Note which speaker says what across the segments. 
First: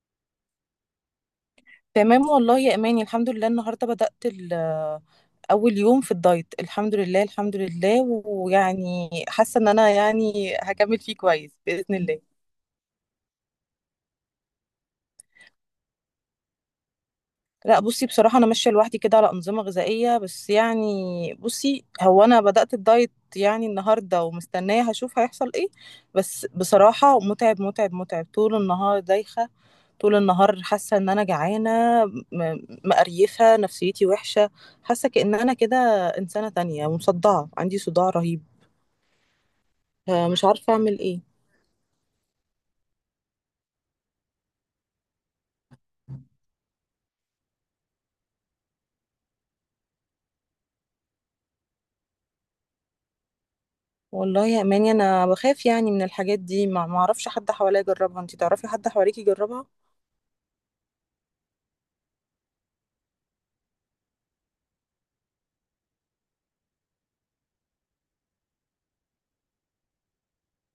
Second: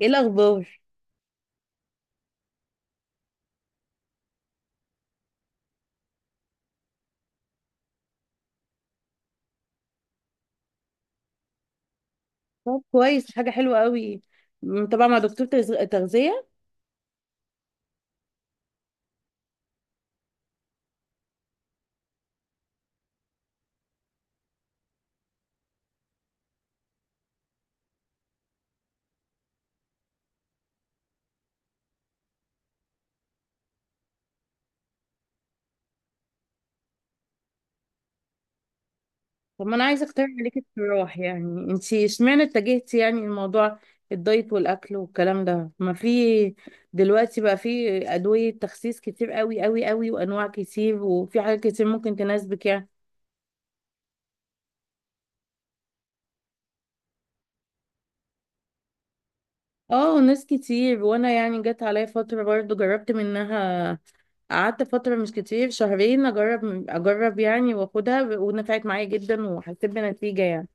Speaker 1: ايه الاخبار؟
Speaker 2: تمام والله يا اماني، الحمد لله. النهارده بدأت اول يوم في الدايت، الحمد لله الحمد لله. ويعني حاسه ان انا يعني هكمل فيه كويس بإذن الله.
Speaker 1: طب كويس، حاجه حلوه قوي. طبعا مع دكتور تغذيه.
Speaker 2: لا بصي، بصراحة أنا ماشية لوحدي كده على أنظمة غذائية، بس يعني بصي، هو أنا بدأت الدايت يعني النهاردة ومستنية هشوف هيحصل إيه. بس بصراحة متعب متعب متعب، طول النهار دايخة، طول النهار حاسة إن أنا جعانة. م- مقريفة، نفسيتي وحشة. حاسة كأن أنا كده إنسانة تانية، ومصدعة، عندي صداع رهيب.
Speaker 1: طب ما انا عايزه اقترح
Speaker 2: آه، مش
Speaker 1: عليكي
Speaker 2: عارفة أعمل
Speaker 1: اقتراح،
Speaker 2: إيه.
Speaker 1: يعني انت اشمعنى اتجهتي يعني الموضوع، الدايت والاكل والكلام ده؟ ما في دلوقتي بقى في ادويه تخسيس كتير، قوي قوي قوي، وانواع كتير، وفي حاجات كتير ممكن تناسبك يعني.
Speaker 2: والله يا أماني أنا بخاف يعني من الحاجات دي، ما معرفش حد حواليا يجربها. أنتي تعرفي حد حواليكي يجربها؟
Speaker 1: اه، ناس كتير، وانا يعني جت عليا فتره برضو جربت منها. قعدت فتره مش كتير، شهرين، اجرب يعني، واخدها، ونفعت معايا جدا، وحسيت بنتيجه يعني.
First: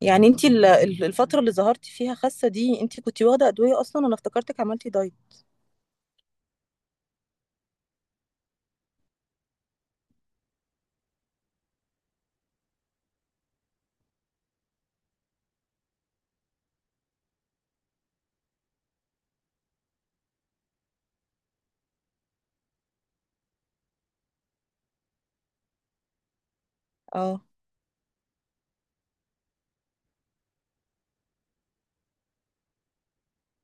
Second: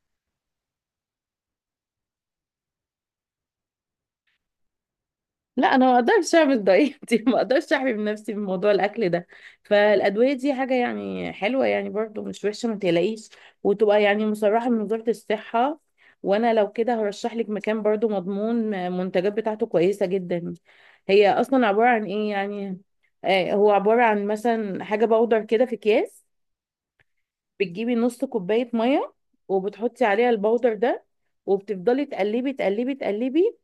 Speaker 2: يعني انت الفترة اللي ظهرتي فيها خاسة دي، انت كنتي واخدة أدوية أصلا؟ أنا افتكرتك عملتي دايت.
Speaker 1: لا، انا ما اقدرش اعمل دايت ما اقدرش احمي من نفسي من موضوع الاكل ده. فالادويه دي حاجه يعني حلوه، يعني برضو مش وحشه، ما تقلقيش. وتبقى يعني مصرحه من وزاره الصحه، وانا لو كده هرشح لك مكان برضو مضمون، المنتجات بتاعته كويسه جدا. هي اصلا عباره عن ايه يعني؟ آه، هو عباره عن مثلا حاجه باودر كده في اكياس.
Speaker 2: اه.
Speaker 1: بتجيبي نص كوباية مية، وبتحطي عليها البودر ده، وبتفضلي تقلبي تقلبي تقلبي،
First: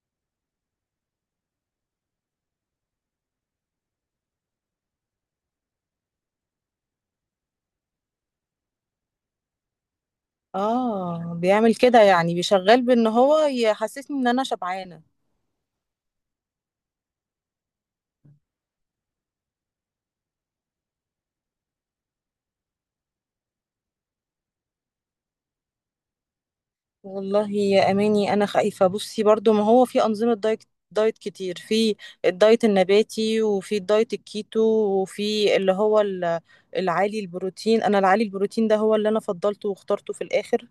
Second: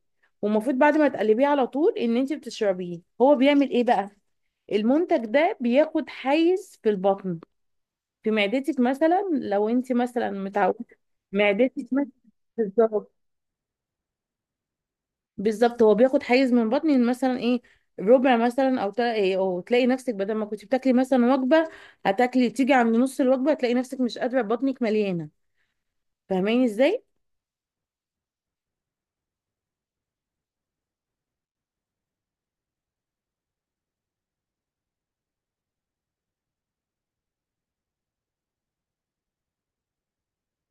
Speaker 1: والمفروض بعد ما تقلبيه على طول ان انت بتشربيه. هو بيعمل ايه بقى؟ المنتج ده بياخد حيز في البطن، في معدتك، مثلا لو انت مثلا متعودة
Speaker 2: اه، بيعمل
Speaker 1: معدتك
Speaker 2: كده
Speaker 1: مثلا.
Speaker 2: يعني، بيشغل بأن
Speaker 1: بالظبط،
Speaker 2: هو يحسسني إن أنا شبعانة.
Speaker 1: بالظبط. هو بياخد حيز من بطني، مثلا ايه، ربع مثلا، او إيه، او تلاقي نفسك بدل ما كنت بتاكلي مثلا وجبه، هتاكلي تيجي عند نص الوجبه هتلاقي نفسك مش قادره، بطنك مليانه. فاهماني ازاي؟
Speaker 2: والله يا أماني أنا خايفة بصي، برضو ما هو في أنظمة دايت، دايت كتير. في الدايت النباتي وفي الدايت الكيتو، وفي اللي هو العالي البروتين. أنا العالي البروتين ده هو اللي أنا فضلته واخترته في الآخر.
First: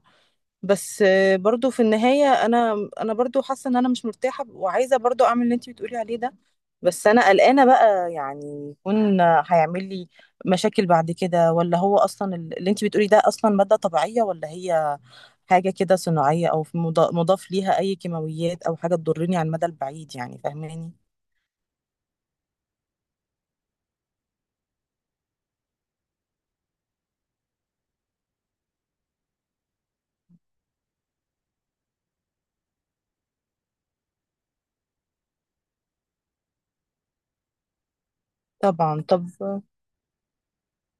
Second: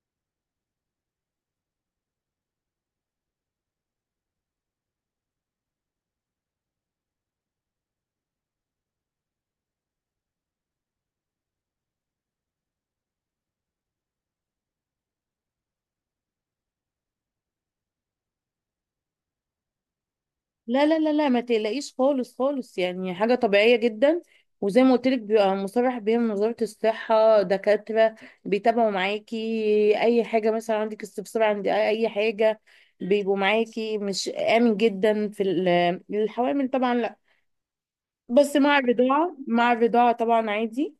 Speaker 2: بس برضو في النهاية أنا برضو حاسة إن أنا مش مرتاحة، وعايزة برضو أعمل اللي أنتي بتقولي عليه ده. بس أنا قلقانة بقى، يعني يكون هيعمل لي مشاكل بعد كده، ولا هو أصلا اللي أنتي بتقولي ده أصلا مادة طبيعية، ولا هي حاجة كده صناعية، أو في مضاف ليها أي كيماويات، أو حاجة تضرني على المدى البعيد يعني؟
Speaker 1: لا
Speaker 2: فاهماني؟
Speaker 1: لا لا لا، ما تقلقيش خالص خالص، يعني حاجة طبيعية جدا. وزي ما قلت لك، بيبقى مصرح بيها من وزارة الصحة، دكاترة بيتابعوا معاكي أي حاجة، مثلا عندك استفسار عند أي حاجة، بيبقوا معاكي. مش آمن جدا في الحوامل طبعا لا، بس مع
Speaker 2: طبعا. طب.
Speaker 1: الرضاعة، مع الرضاعة طبعا عادي.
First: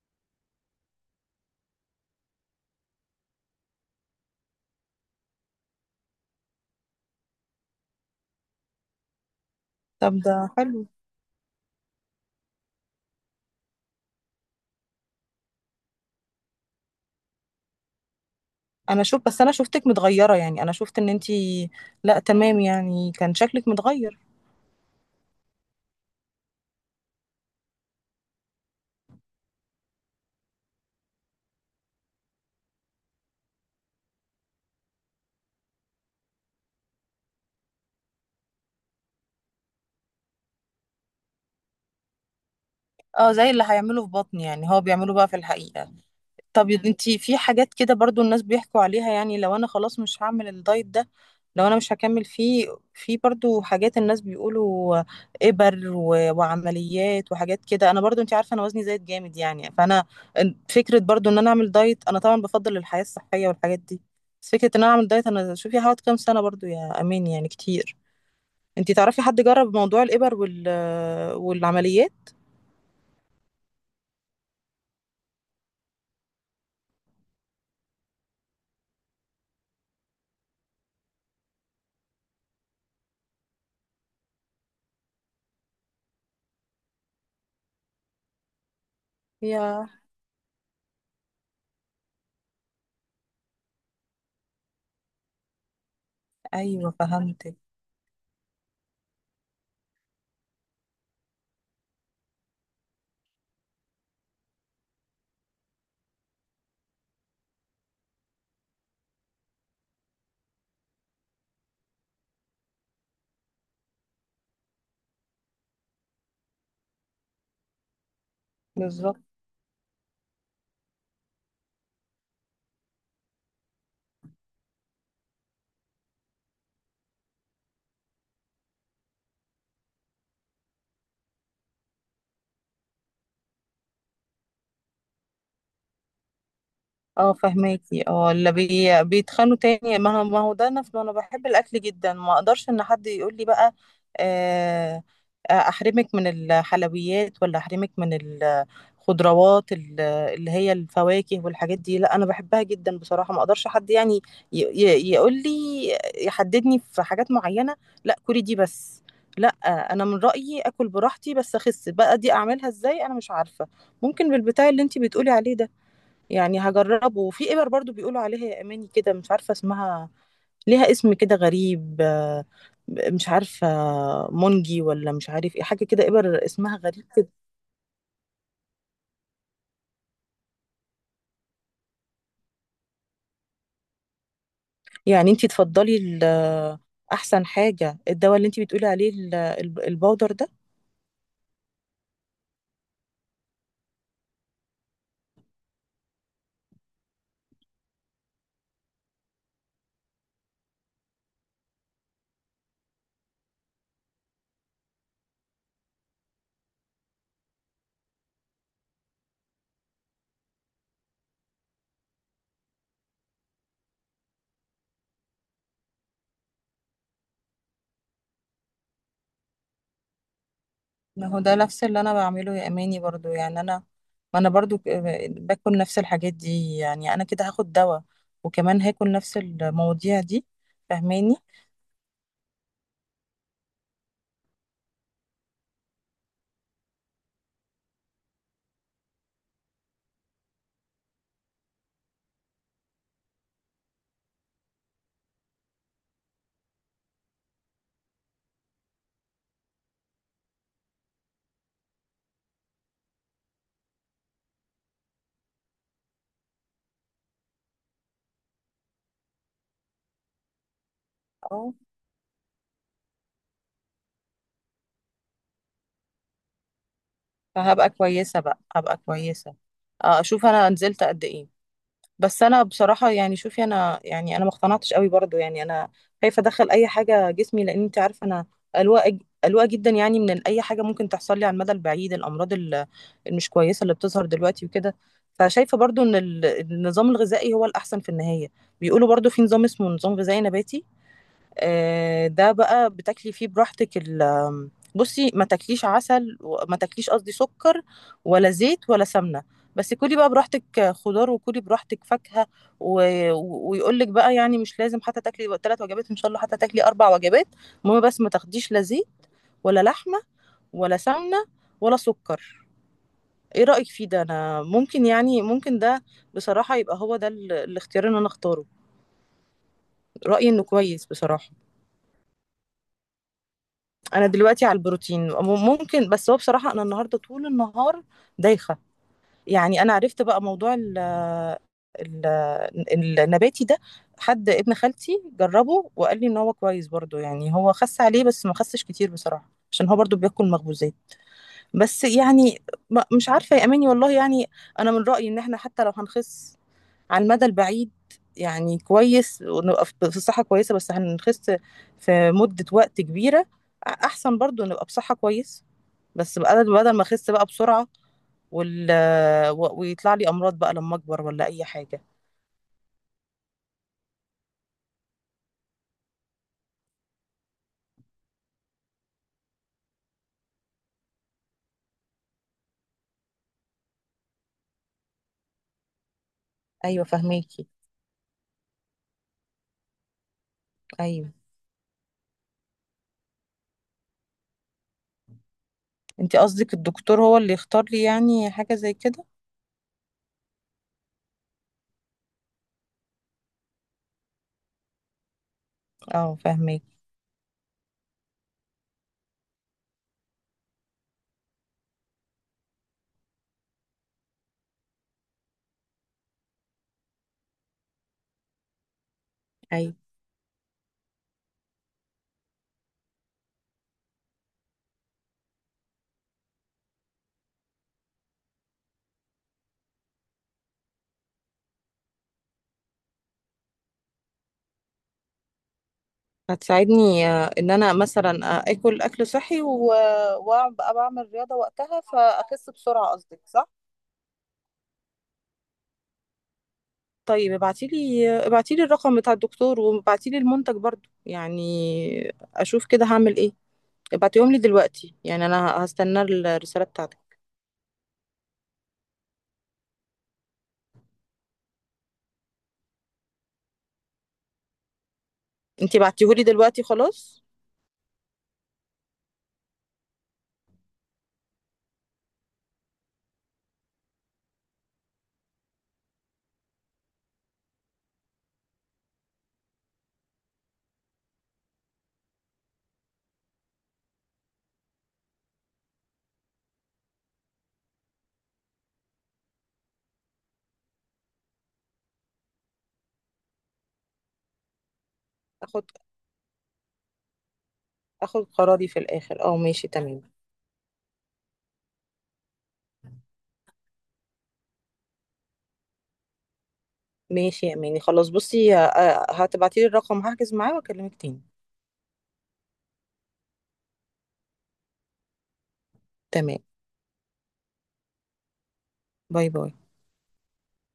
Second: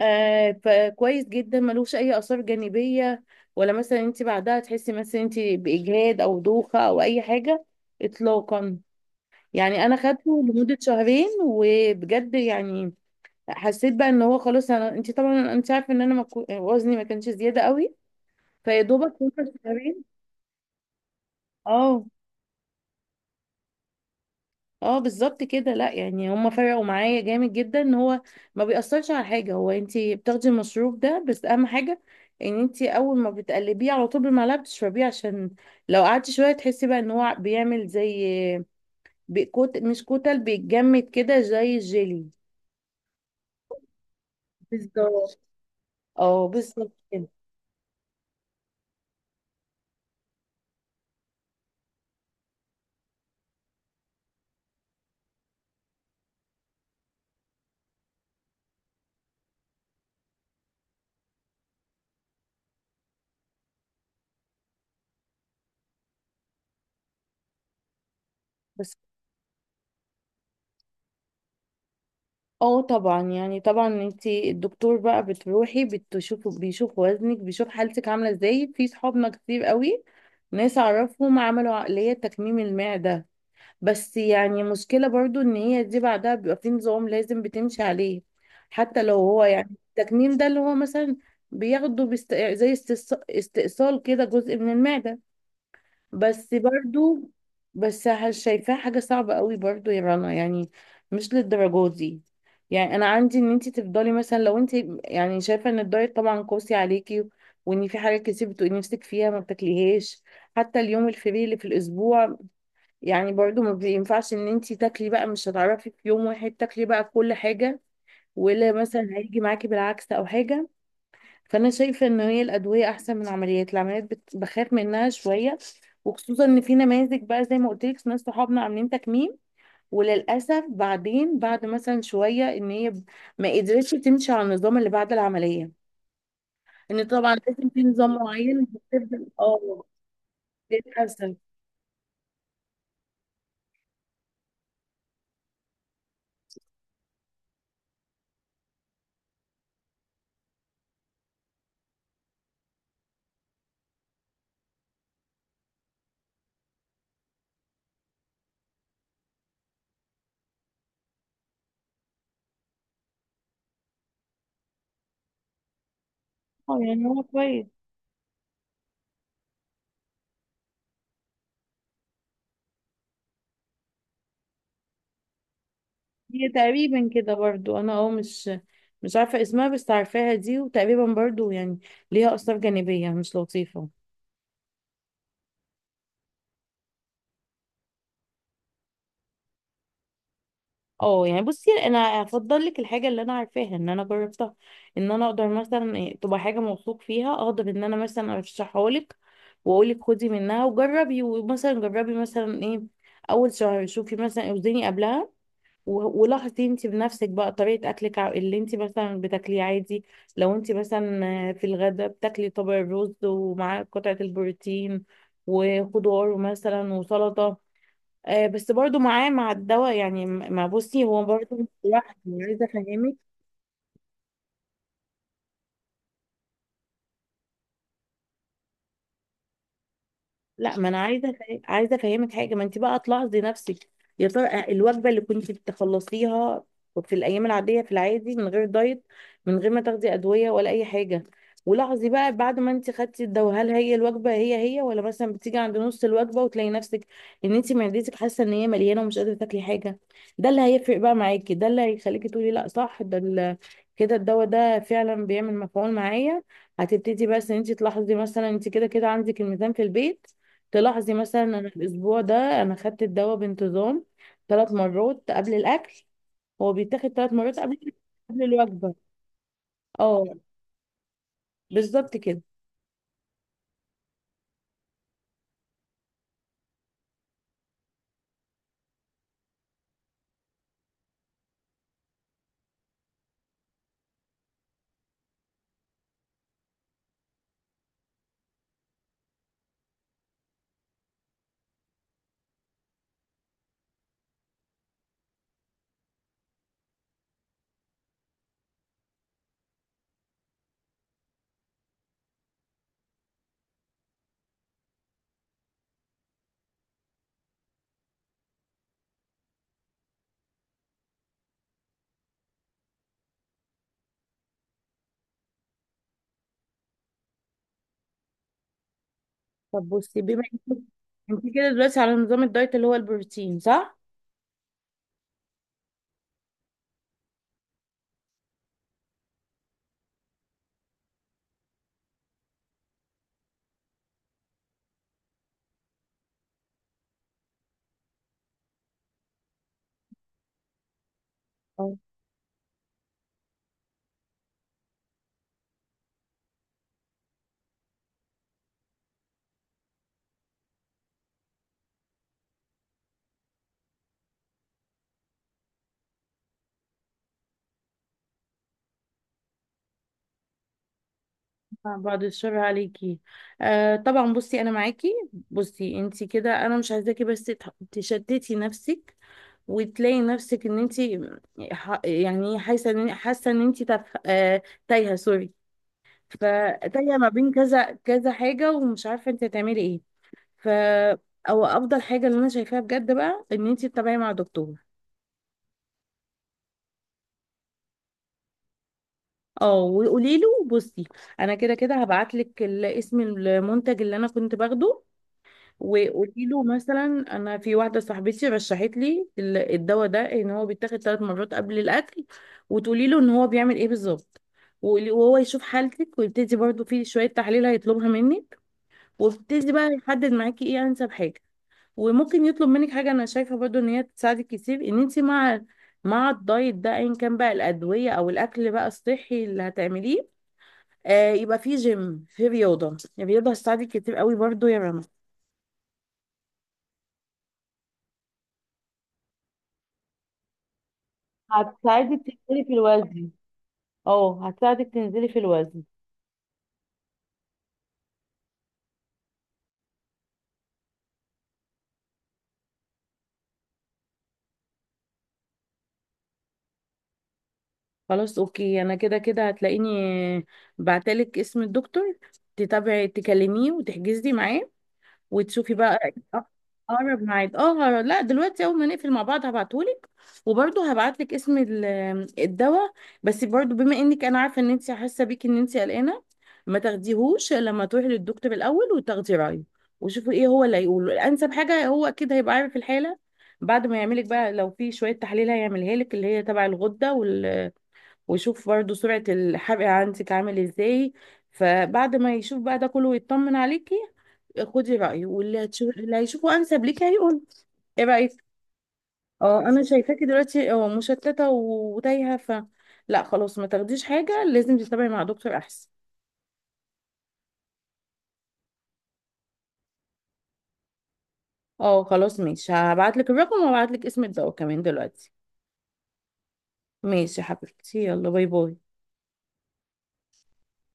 Speaker 1: آه، فكويس جدا، ملوش أي آثار جانبية، ولا مثلا انت بعدها تحسي مثلا انت بإجهاد أو دوخة أو أي حاجة، إطلاقا. يعني انا
Speaker 2: طب
Speaker 1: خدته
Speaker 2: ده
Speaker 1: لمده
Speaker 2: حلو.
Speaker 1: شهرين، وبجد يعني حسيت بقى ان هو خلاص. انا انت طبعا انت عارفه ان انا ما كو- وزني ما كانش زياده قوي، فيا
Speaker 2: أنا
Speaker 1: دوبك
Speaker 2: شوف، بس أنا
Speaker 1: وصل
Speaker 2: شفتك
Speaker 1: شهرين.
Speaker 2: متغيرة يعني، أنا شفت إن أنتي.
Speaker 1: اه.
Speaker 2: لأ تمام يعني، كان شكلك متغير.
Speaker 1: اه بالظبط كده، لا يعني هم فرقوا معايا جامد جدا، ان هو ما بيأثرش على حاجه. هو انت بتاخدي المشروب ده بس، اهم حاجه ان انت اول ما بتقلبيه على طول بالمعلقه بتشربيه، عشان لو قعدتي شويه تحسي بقى ان هو بيعمل زي، كوت مش كتل، بيتجمد كده زي الجيلي.
Speaker 2: اه، زي اللي هيعمله في بطني يعني، هو بيعمله بقى في
Speaker 1: بالظبط،
Speaker 2: الحقيقة.
Speaker 1: اه
Speaker 2: طب
Speaker 1: بالظبط.
Speaker 2: انتي في حاجات كده برضو الناس بيحكوا عليها، يعني لو انا خلاص مش هعمل الدايت ده، لو انا مش هكمل فيه، في برضو حاجات الناس بيقولوا، ابر وعمليات وحاجات كده. انا برضو انتي عارفة انا وزني زايد جامد يعني، فانا فكرة برضو ان انا اعمل دايت. انا طبعا بفضل الحياة الصحية والحاجات دي، بس فكرة ان انا اعمل دايت، انا شوفي، هقعد كام سنة برضو يا امين؟ يعني كتير. انتي
Speaker 1: بس
Speaker 2: تعرفي حد جرب موضوع الابر والعمليات؟
Speaker 1: اه طبعا، يعني طبعا انتي الدكتور بقى بتروحي بتشوفه بيشوف وزنك، بيشوف حالتك عامله ازاي. في صحابنا كتير قوي، ناس اعرفهم عملوا عقليه تكميم المعده، بس يعني مشكله برضو ان هي دي بعدها بيبقى في نظام لازم بتمشي عليه، حتى لو هو يعني
Speaker 2: يا
Speaker 1: التكميم ده اللي هو مثلا بياخده بست... زي استئصال كده جزء من المعده. بس
Speaker 2: ايوه،
Speaker 1: برضو،
Speaker 2: فهمتك.
Speaker 1: بس شايفاها حاجة صعبة قوي برضو يا رنا، يعني مش للدرجة دي. يعني انا عندي ان انت تفضلي مثلا، لو انت يعني شايفة ان الدايت طبعا قاسي عليكي، وان في حاجات كتير بتبقي نفسك فيها ما بتاكليهاش، حتى اليوم الفري اللي في الاسبوع، يعني برضو ما بينفعش ان انت تاكلي بقى، مش هتعرفي في يوم واحد تاكلي بقى كل حاجة، ولا مثلا
Speaker 2: بالظبط.
Speaker 1: هيجي معاكي بالعكس او حاجة. فانا شايفه ان هي الادويه احسن من العمليات. العمليات بخاف منها شويه، وخصوصا ان في نماذج بقى زي ما قلت لك، ناس صحابنا عاملين تكميم، وللاسف بعدين بعد مثلا شويه ان هي ما قدرتش تمشي على النظام اللي بعد العمليه، ان
Speaker 2: اه
Speaker 1: طبعا لازم في
Speaker 2: فهماكي،
Speaker 1: نظام
Speaker 2: اه، اللي
Speaker 1: معين بتفضل،
Speaker 2: بيتخانوا
Speaker 1: اه.
Speaker 2: تاني. ما هو ده نفسه، انا
Speaker 1: للاسف.
Speaker 2: بحب الاكل جدا، ما اقدرش ان حد يقول لي بقى آه، احرمك من الحلويات، ولا احرمك من الخضروات اللي هي الفواكه والحاجات دي. لا انا بحبها جدا بصراحة، ما اقدرش حد يعني يقول لي يحددني في حاجات معينة. لا كلي دي بس. لا. انا من رأيي اكل براحتي، بس اخس بقى دي اعملها ازاي انا مش عارفة. ممكن بالبتاع اللي انتي بتقولي عليه ده، يعني
Speaker 1: اه يعني
Speaker 2: هجربه.
Speaker 1: هو
Speaker 2: وفي
Speaker 1: كويس،
Speaker 2: ابر برضو بيقولوا عليها يا اماني كده، مش عارفه اسمها. ليها اسم كده غريب، مش عارفه، مونجي، ولا مش عارف ايه، حاجه كده، ابر
Speaker 1: هي
Speaker 2: اسمها غريب
Speaker 1: تقريبا
Speaker 2: كده.
Speaker 1: كده برضو، انا اه مش مش عارفه اسمها، بس عارفاها دي، وتقريبا برضو يعني ليها اثار جانبيه مش لطيفه.
Speaker 2: يعني انتي تفضلي احسن حاجه الدواء اللي انتي بتقولي عليه، البودر ده؟
Speaker 1: اه يعني بصي، انا افضل لك الحاجه اللي انا عارفاها ان انا جربتها، ان انا اقدر مثلا إيه، تبقى حاجه موثوق فيها، اقدر ان انا مثلا ارشحها لك، واقول لك خدي منها وجربي، ومثلا جربي مثلا ايه، اول شهر شوفي مثلا اوزني قبلها، ولاحظي انت بنفسك بقى طريقه اكلك، اللي انت مثلا بتاكليه عادي. لو انت مثلا آه، في الغداء بتاكلي طبق الرز، ومعاه قطعه البروتين، وخضار مثلا وسلطه، آه بس برضو معاه مع الدواء يعني. ما بصي، هو
Speaker 2: ما هو
Speaker 1: برضو
Speaker 2: ده
Speaker 1: مش
Speaker 2: نفس اللي انا
Speaker 1: لوحده، أنا
Speaker 2: بعمله
Speaker 1: عايزه
Speaker 2: يا اماني
Speaker 1: افهمك.
Speaker 2: برضو يعني، انا ما انا برضو باكل نفس الحاجات دي يعني. انا كده هاخد دواء، وكمان هاكل نفس المواضيع دي،
Speaker 1: لا، ما انا عايزه
Speaker 2: فاهماني؟
Speaker 1: عايزه افهمك حاجه، ما انت بقى تلاحظي نفسك، يا ترى آه، الوجبه اللي كنت بتخلصيها في الايام العاديه في العادي من غير دايت، من غير ما تاخدي ادويه ولا اي حاجه، ولاحظي بقى بعد ما انت خدتي الدواء، هل هي الوجبه هي هي، ولا مثلا بتيجي عند نص الوجبه وتلاقي نفسك ان انت معدتك حاسه ان هي مليانه ومش قادره تاكلي حاجه. ده اللي هيفرق بقى معاكي، ده اللي هيخليكي تقولي لا صح، ده كده الدواء ده فعلا بيعمل مفعول معايا. هتبتدي بس ان انت تلاحظي، مثلا انت كده كده عندك الميزان في البيت، تلاحظي مثلا انا الاسبوع ده انا خدت الدواء بانتظام، 3 مرات قبل الاكل. هو بيتاخد 3 مرات
Speaker 2: فهبقى
Speaker 1: قبل،
Speaker 2: كويسة
Speaker 1: قبل
Speaker 2: بقى،
Speaker 1: الوجبه.
Speaker 2: هبقى كويسة
Speaker 1: اه
Speaker 2: اشوف انا نزلت قد ايه.
Speaker 1: بالظبط كده.
Speaker 2: بس انا بصراحة يعني، شوفي، انا يعني انا ما اقتنعتش قوي برضو يعني. انا خايفة ادخل اي حاجة جسمي، لان انت عارفة انا قلوقة جدا يعني، من اي حاجة ممكن تحصل لي على المدى البعيد، الامراض المش كويسة اللي بتظهر دلوقتي وكده. فشايفة برضو ان النظام الغذائي هو الاحسن في النهاية. بيقولوا برضو في نظام اسمه نظام غذائي نباتي، آه، ده بقى بتاكلي فيه براحتك. ال آم، بصي، ما تاكليش عسل، وما تاكليش قصدي سكر، ولا زيت ولا سمنة. بس كلي بقى براحتك خضار، وكلي براحتك فاكهة و... ويقولك بقى يعني مش لازم، حتى تاكلي 3 وجبات، ان شاء الله حتى تاكلي 4 وجبات. المهم بس ما تاخديش لا زيت، ولا لحمة، ولا سمنة، ولا سكر. ايه رأيك فيه ده؟ انا ممكن يعني، ممكن ده بصراحة يبقى هو ده الاختيار اللي انا اختاره.
Speaker 1: طب بصي، بما
Speaker 2: رأيي
Speaker 1: انك
Speaker 2: انه كويس
Speaker 1: انت
Speaker 2: بصراحة.
Speaker 1: كده دلوقتي على نظام الدايت اللي هو البروتين، صح؟
Speaker 2: انا دلوقتي على البروتين، ممكن، بس هو بصراحة انا النهاردة طول النهار دايخة. يعني انا عرفت بقى موضوع ال ال النباتي ده. حد ابن خالتي جربه وقال لي ان هو كويس برضو، يعني هو خس عليه بس ما خسش كتير بصراحة، عشان هو برضو بياكل مخبوزات
Speaker 1: اه.
Speaker 2: بس يعني. مش عارفة يا اماني والله يعني. انا من رأيي ان احنا حتى لو هنخس على المدى البعيد، يعني كويس ونبقى في صحة كويسة، بس هنخس في مدة وقت كبيرة. أحسن برضو نبقى بصحة كويسة، بس بدل ما اخس بقى بسرعة، وال... ويطلع لي امراض بقى لما اكبر، ولا اي حاجة.
Speaker 1: بعد الشر عليكي. آه طبعا بصي انا معاكي. بصي انت كده، انا مش عايزاكي بس تشتتي نفسك، وتلاقي نفسك ان انت يعني حاسه ان، حاسه ان انت تف... آه... تايهه، سوري،
Speaker 2: ايوه
Speaker 1: فتايه ما بين
Speaker 2: فهميكي.
Speaker 1: كذا كذا حاجه، ومش عارفه انت هتعملي ايه. ف،
Speaker 2: ايوه.
Speaker 1: او افضل حاجه اللي انا شايفاها بجد بقى، ان انت تتابعي مع دكتور.
Speaker 2: انت قصدك الدكتور هو اللي يختار لي يعني حاجة زي كده؟
Speaker 1: اه، وقولي له بصي، انا كده كده هبعت لك اسم المنتج اللي انا كنت باخده،
Speaker 2: اه
Speaker 1: وقولي له
Speaker 2: فهميكي.
Speaker 1: مثلا انا في واحده صاحبتي رشحت لي الدواء ده، ان هو بيتاخد 3 مرات قبل الاكل، وتقولي له ان هو بيعمل ايه بالظبط، وهو يشوف حالتك، ويبتدي برضو في شويه تحاليل هيطلبها منك، وابتدي بقى
Speaker 2: ايوه.
Speaker 1: يحدد معاكي ايه انسب حاجه. وممكن يطلب منك حاجه انا شايفه برضو ان هي تساعدك كتير، ان انت مع، مع الدايت ده ايا كان بقى الادويه او الاكل بقى الصحي اللي هتعمليه، آه يبقى في جيم، في رياضه. الرياضه هتساعدك كتير قوي برضو يا رنا،
Speaker 2: هتساعدني ان انا مثلا اكل صحي، وابقى بعمل رياضة وقتها،
Speaker 1: هتساعدك تنزلي
Speaker 2: فاخس
Speaker 1: في
Speaker 2: بسرعة
Speaker 1: الوزن.
Speaker 2: قصدك، صح؟
Speaker 1: اه هتساعدك تنزلي في الوزن.
Speaker 2: طيب ابعتيلي، الرقم بتاع الدكتور، وابعتيلي المنتج برضو يعني، اشوف كده هعمل ايه. ابعتيهم لي دلوقتي يعني، انا هستنى الرسالة بتاعتك.
Speaker 1: خلاص اوكي، انا كده كده هتلاقيني بعتلك اسم الدكتور، تتابعي تكلميه وتحجزي معاه، وتشوفي
Speaker 2: انتي
Speaker 1: بقى
Speaker 2: بعتيهولي دلوقتي
Speaker 1: اقرب
Speaker 2: خلاص؟
Speaker 1: ميعاد. اه لا دلوقتي، اول ما نقفل مع بعض هبعتهولك، وبرضه هبعتلك اسم الدواء. بس برضه بما انك، انا عارفه ان انت حاسه بيكي ان انت قلقانه، ما تاخديهوش لما تروحي للدكتور الاول وتاخدي رايه، وشوفي ايه هو اللي هيقوله انسب حاجه. هو اكيد هيبقى عارف الحاله بعد ما يعملك بقى، لو في شويه تحاليل هيعملها لك، اللي هي تبع الغده وال... ويشوف برضه سرعه الحرق عندك عامل ازاي. فبعد ما يشوف بقى ده كله ويطمن عليكي، خدي رأيه، واللي
Speaker 2: اخد
Speaker 1: هتشوف اللي هيشوفه أنسب ليك هيقول. ايه رأيك؟
Speaker 2: اخد قراري في الاخر. اه
Speaker 1: اه انا
Speaker 2: ماشي، تمام.
Speaker 1: شايفاكي دلوقتي اه مشتتة وتايهة، ف لا خلاص، ما تاخديش حاجة، لازم تتابعي مع دكتور أحسن.
Speaker 2: ماشي يا اماني، خلاص بصي، هتبعتيلي الرقم، هحجز معاه واكلمك تاني.
Speaker 1: اه خلاص ماشي، هبعتلك الرقم، وهبعتلك اسم الدواء كمان دلوقتي.
Speaker 2: تمام.
Speaker 1: ماشي يا حبيبتي، يلا باي باي.
Speaker 2: باي باي.